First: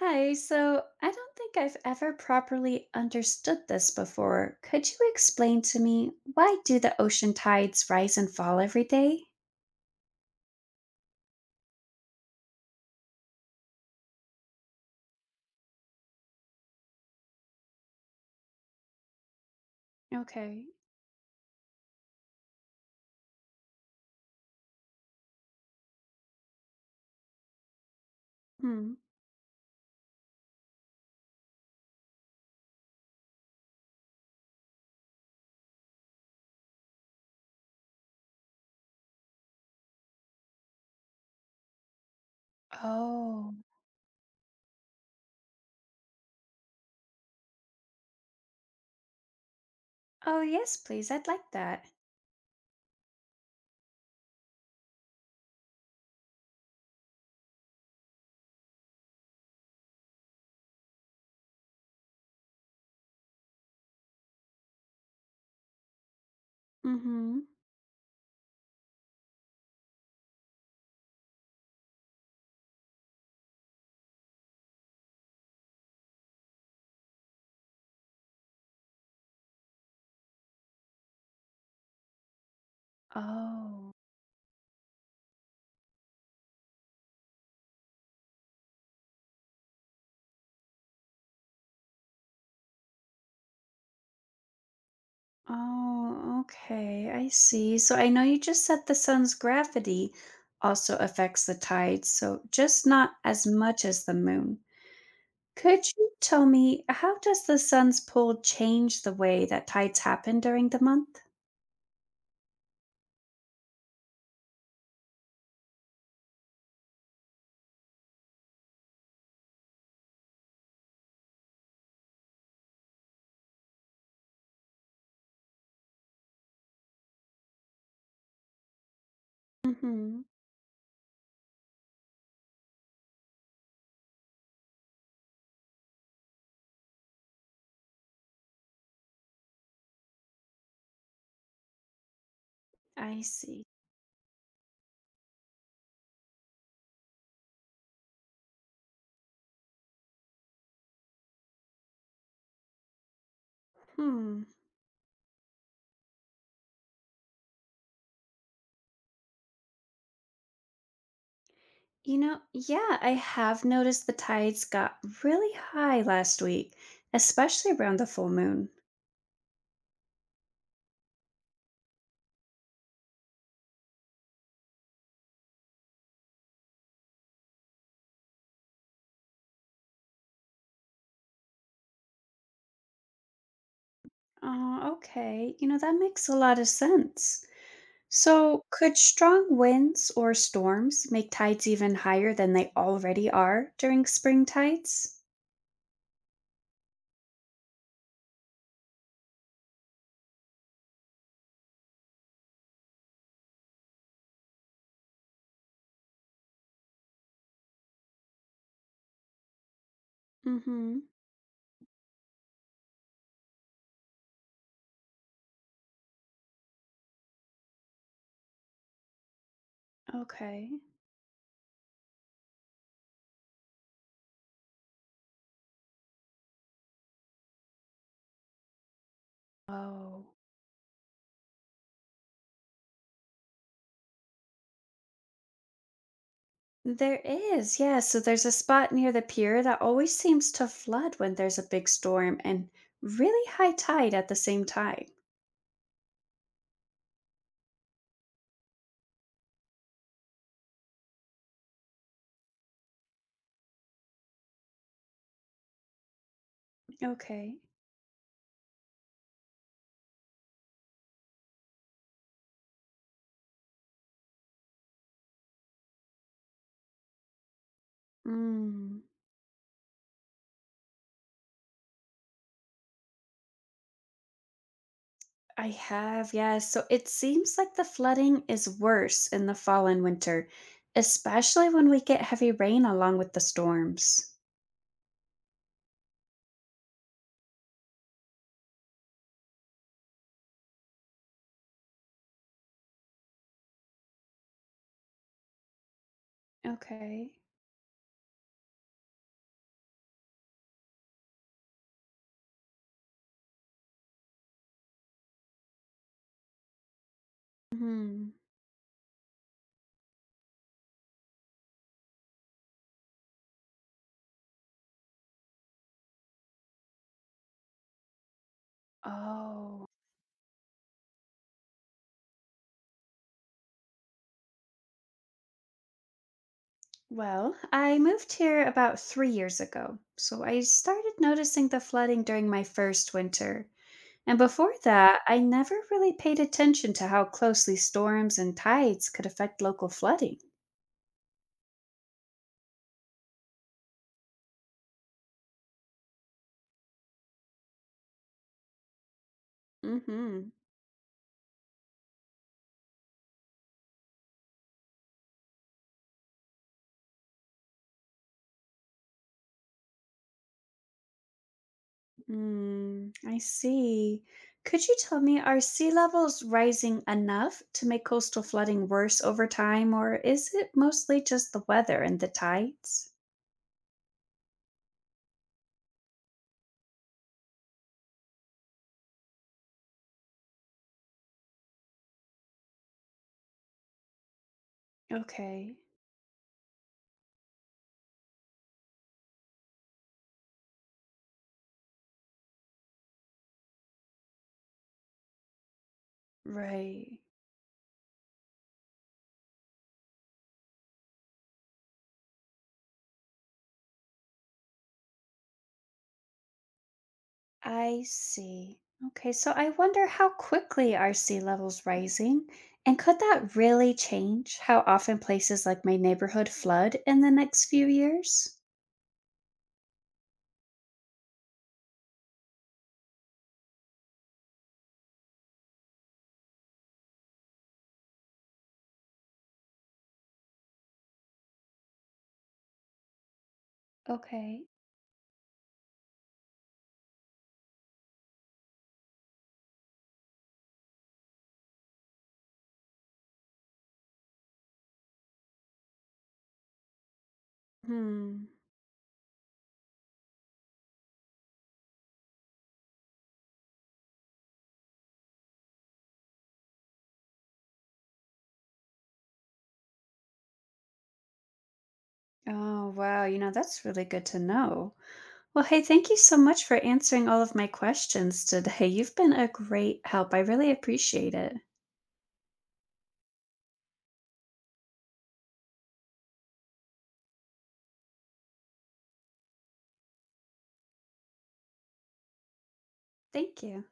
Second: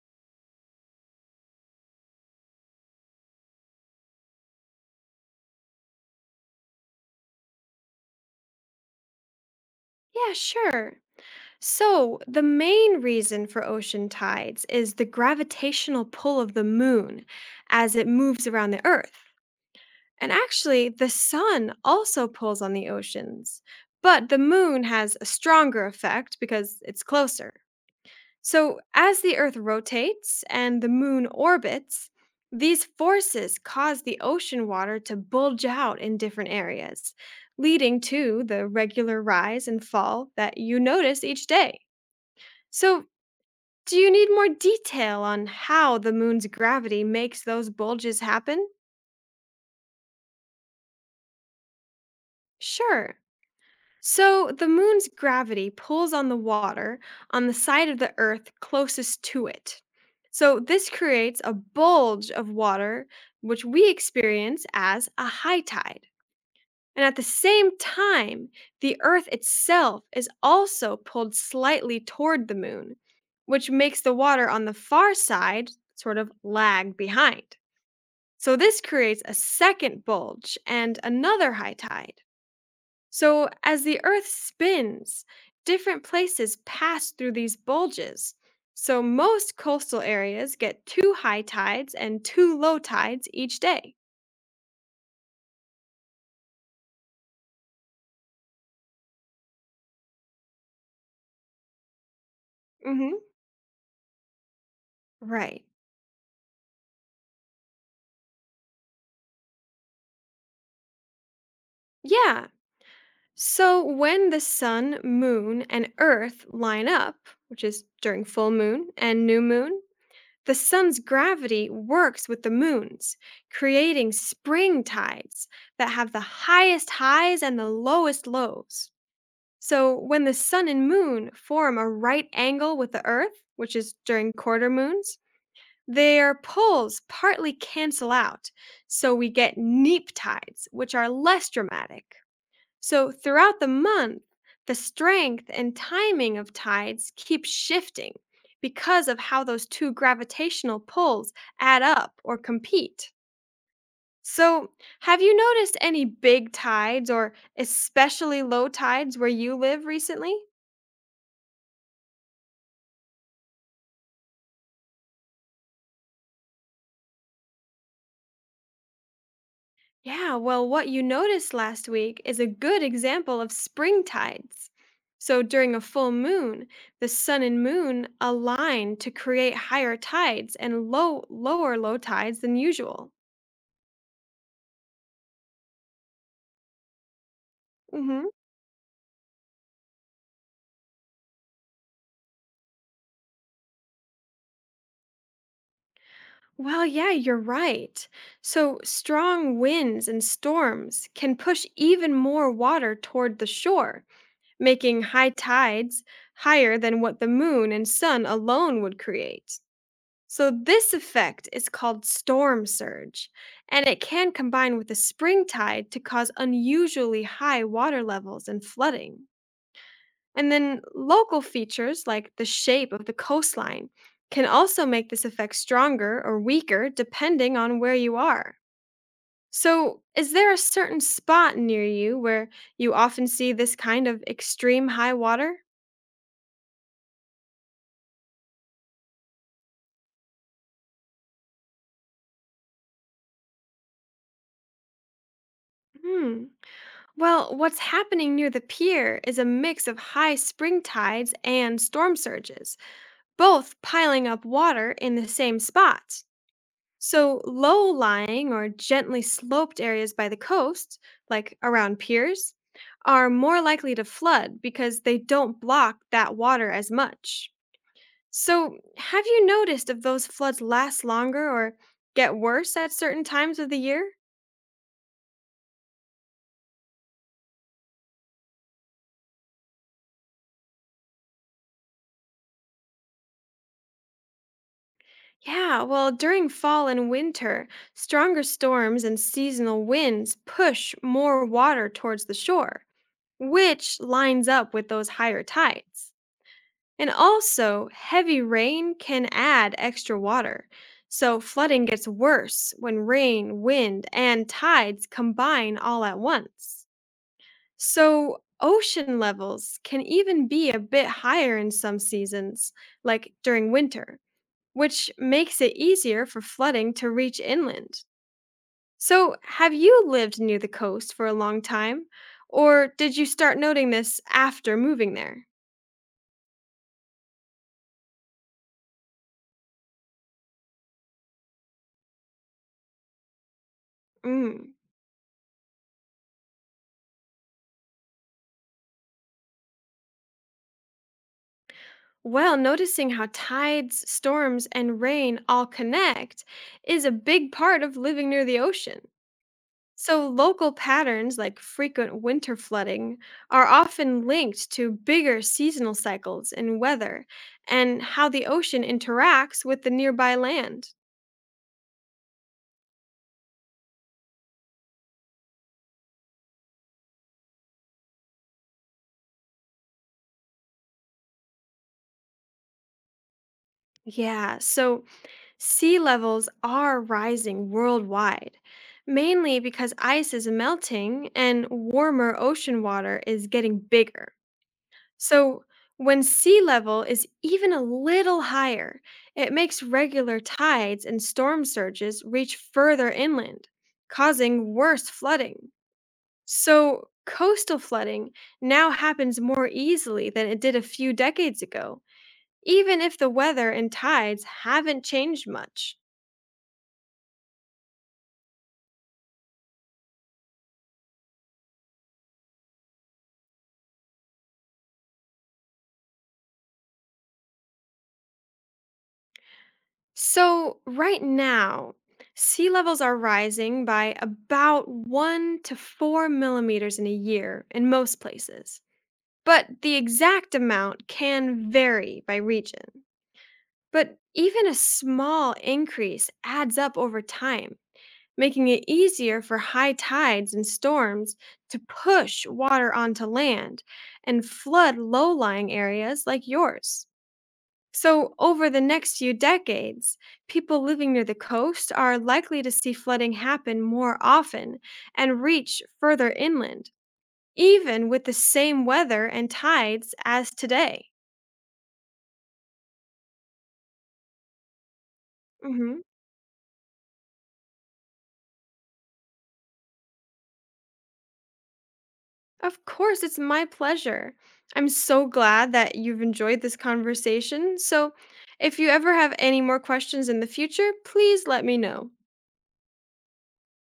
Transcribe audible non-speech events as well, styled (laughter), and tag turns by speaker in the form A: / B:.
A: Hi, so I don't think I've ever properly understood this before. Could you explain to me why do the ocean tides rise and fall every day?
B: Yeah, sure. So, the main reason for ocean tides is the gravitational pull of the moon as it moves around the earth. And
A: Okay.
B: actually, the sun also pulls on the oceans, but the moon has a stronger effect because it's closer. So,
A: Hmm.
B: as the Earth rotates and the moon orbits, these forces cause the ocean water to bulge out in different areas, leading to the regular rise and fall that you notice each day. So,
A: Oh.
B: do you need more detail on how the moon's gravity makes those bulges happen?
A: Oh, yes, please. I'd like that.
B: Sure. So, the moon's gravity pulls on the water on the side of the Earth closest to it. So, this creates a bulge of water, which we experience as a high tide. And at the
A: Mm-hmm.
B: same time, the Earth itself is also pulled slightly toward the moon, which makes the water on the far side sort of lag behind. So, this creates a second bulge and another high tide. So, as
A: Oh.
B: the Earth spins, different places pass through these bulges. So, most coastal areas get two high tides and two low tides each day.
A: Oh, okay. I see. So I know you just said the sun's gravity also affects the tides, so just not
B: Hmm.
A: as much as the moon.
B: Right.
A: Could you tell me how does the sun's pull change the way that tides happen during the month?
B: Yeah. So, when the sun, moon, and Earth line up, which is during full moon and new moon, the sun's gravity works with the moon's, creating spring tides that have the highest highs and the lowest lows. So,
A: Mhm.
B: when the sun and moon form a right angle with the earth, which is during quarter moons, their poles partly cancel out. So, we get neap tides, which are less dramatic. So,
A: I
B: throughout
A: see.
B: the month, the strength and timing of tides keep shifting because of how those two gravitational poles add up or compete.
A: Hmm.
B: So, have you noticed any big tides or especially low tides where you live recently?
A: You know, yeah, I have noticed the tides got really high last week, especially around the full moon.
B: Yeah, well, what you noticed last week is a good example of spring tides. So during a full moon, the sun and moon align to create higher tides and low lower low tides than usual.
A: Oh, okay. You know, that makes a lot of sense.
B: Hmm.
A: So, could strong winds or storms make tides even higher than they already are during spring tides?
B: Well, yeah, you're right. So strong winds and storms can push even more water toward the shore, making high tides higher than what the moon and sun alone would create. So, this
A: Mm-hmm.
B: effect is called storm surge, and it can combine with a spring tide to cause unusually high water levels and flooding. And
A: Okay.
B: then, local features like the shape of the coastline can also make this effect stronger or weaker depending on where you are. So,
A: Oh.
B: is there a certain spot near you where you often see this kind of extreme high water?
A: There is, yeah. So there's a spot near the pier that always seems to flood when there's a big storm and really high tide at the same time.
B: Hmm. Well, what's happening near the pier is a mix of high spring tides and storm surges, both piling up water in the same spot. So,
A: Okay.
B: low lying or gently sloped areas by the coast, like around piers, are more likely to flood because they don't block that water as much. So,
A: Mm,
B: have you noticed if those floods last longer or get worse at certain times of the year?
A: I have, yes. So it seems like the flooding is worse in the fall and winter, especially when we get heavy rain along with the storms.
B: Yeah, well, during fall and winter, stronger storms and seasonal winds push more water towards the shore, which lines up with those higher tides. And
A: Okay.
B: also, heavy rain can add extra water. So, flooding gets worse when rain, wind, and tides combine all at once.
A: Hmm.
B: So, ocean levels can even be a bit higher in some seasons, like during winter, which makes it easier for flooding to reach inland. So, have
A: Oh.
B: you lived near the coast for a long time, or did you start noting this after moving there?
A: Well, I moved here about 3 years ago, so I started noticing the flooding during my first winter. And before
B: Mm.
A: that, I never really paid attention to how closely storms and tides could affect local flooding.
B: Well, noticing how tides, storms, and rain all connect is a big part of living near the ocean.
A: Mm
B: So,
A: hmm.
B: local patterns like frequent winter flooding are often linked to bigger seasonal cycles in weather and how the ocean interacts with the nearby land.
A: Mm, I see. Could you tell me, are sea levels rising enough to make coastal flooding worse over time, or is it mostly just the weather and the tides?
B: Yeah, so sea levels are rising worldwide, mainly because ice is melting and warmer ocean water is getting bigger. So,
A: Okay,
B: when sea level is even a little higher, it makes regular tides and storm surges reach further inland, causing worse flooding. So,
A: right.
B: coastal flooding now happens more easily than it did a few decades ago, even if the weather and tides haven't changed much.
A: I see. Okay, so I wonder how quickly are sea levels rising, and could that really change how often places like my neighborhood flood in the next few years?
B: So, right now, sea levels are rising by about 1 to 4 millimeters in a year in most places, but the exact amount can vary by region. But
A: Okay.
B: even a small increase adds up over time, making it easier for high tides and storms to push water onto land and flood low lying areas like yours. So,
A: Hmm.
B: over the next few decades, people living near the coast are likely to see flooding happen more often and reach further inland, even with the same weather and tides as today.
A: Oh, wow. You know, that's really good to know. Well, hey,
B: Mhm.
A: thank you so much for answering all of my questions today. (laughs) You've been a great help. I really appreciate it.
B: Of course, it's my pleasure. I'm so glad that you've enjoyed this conversation. So, if you ever have any more questions in the future, please let me know.
A: Thank you.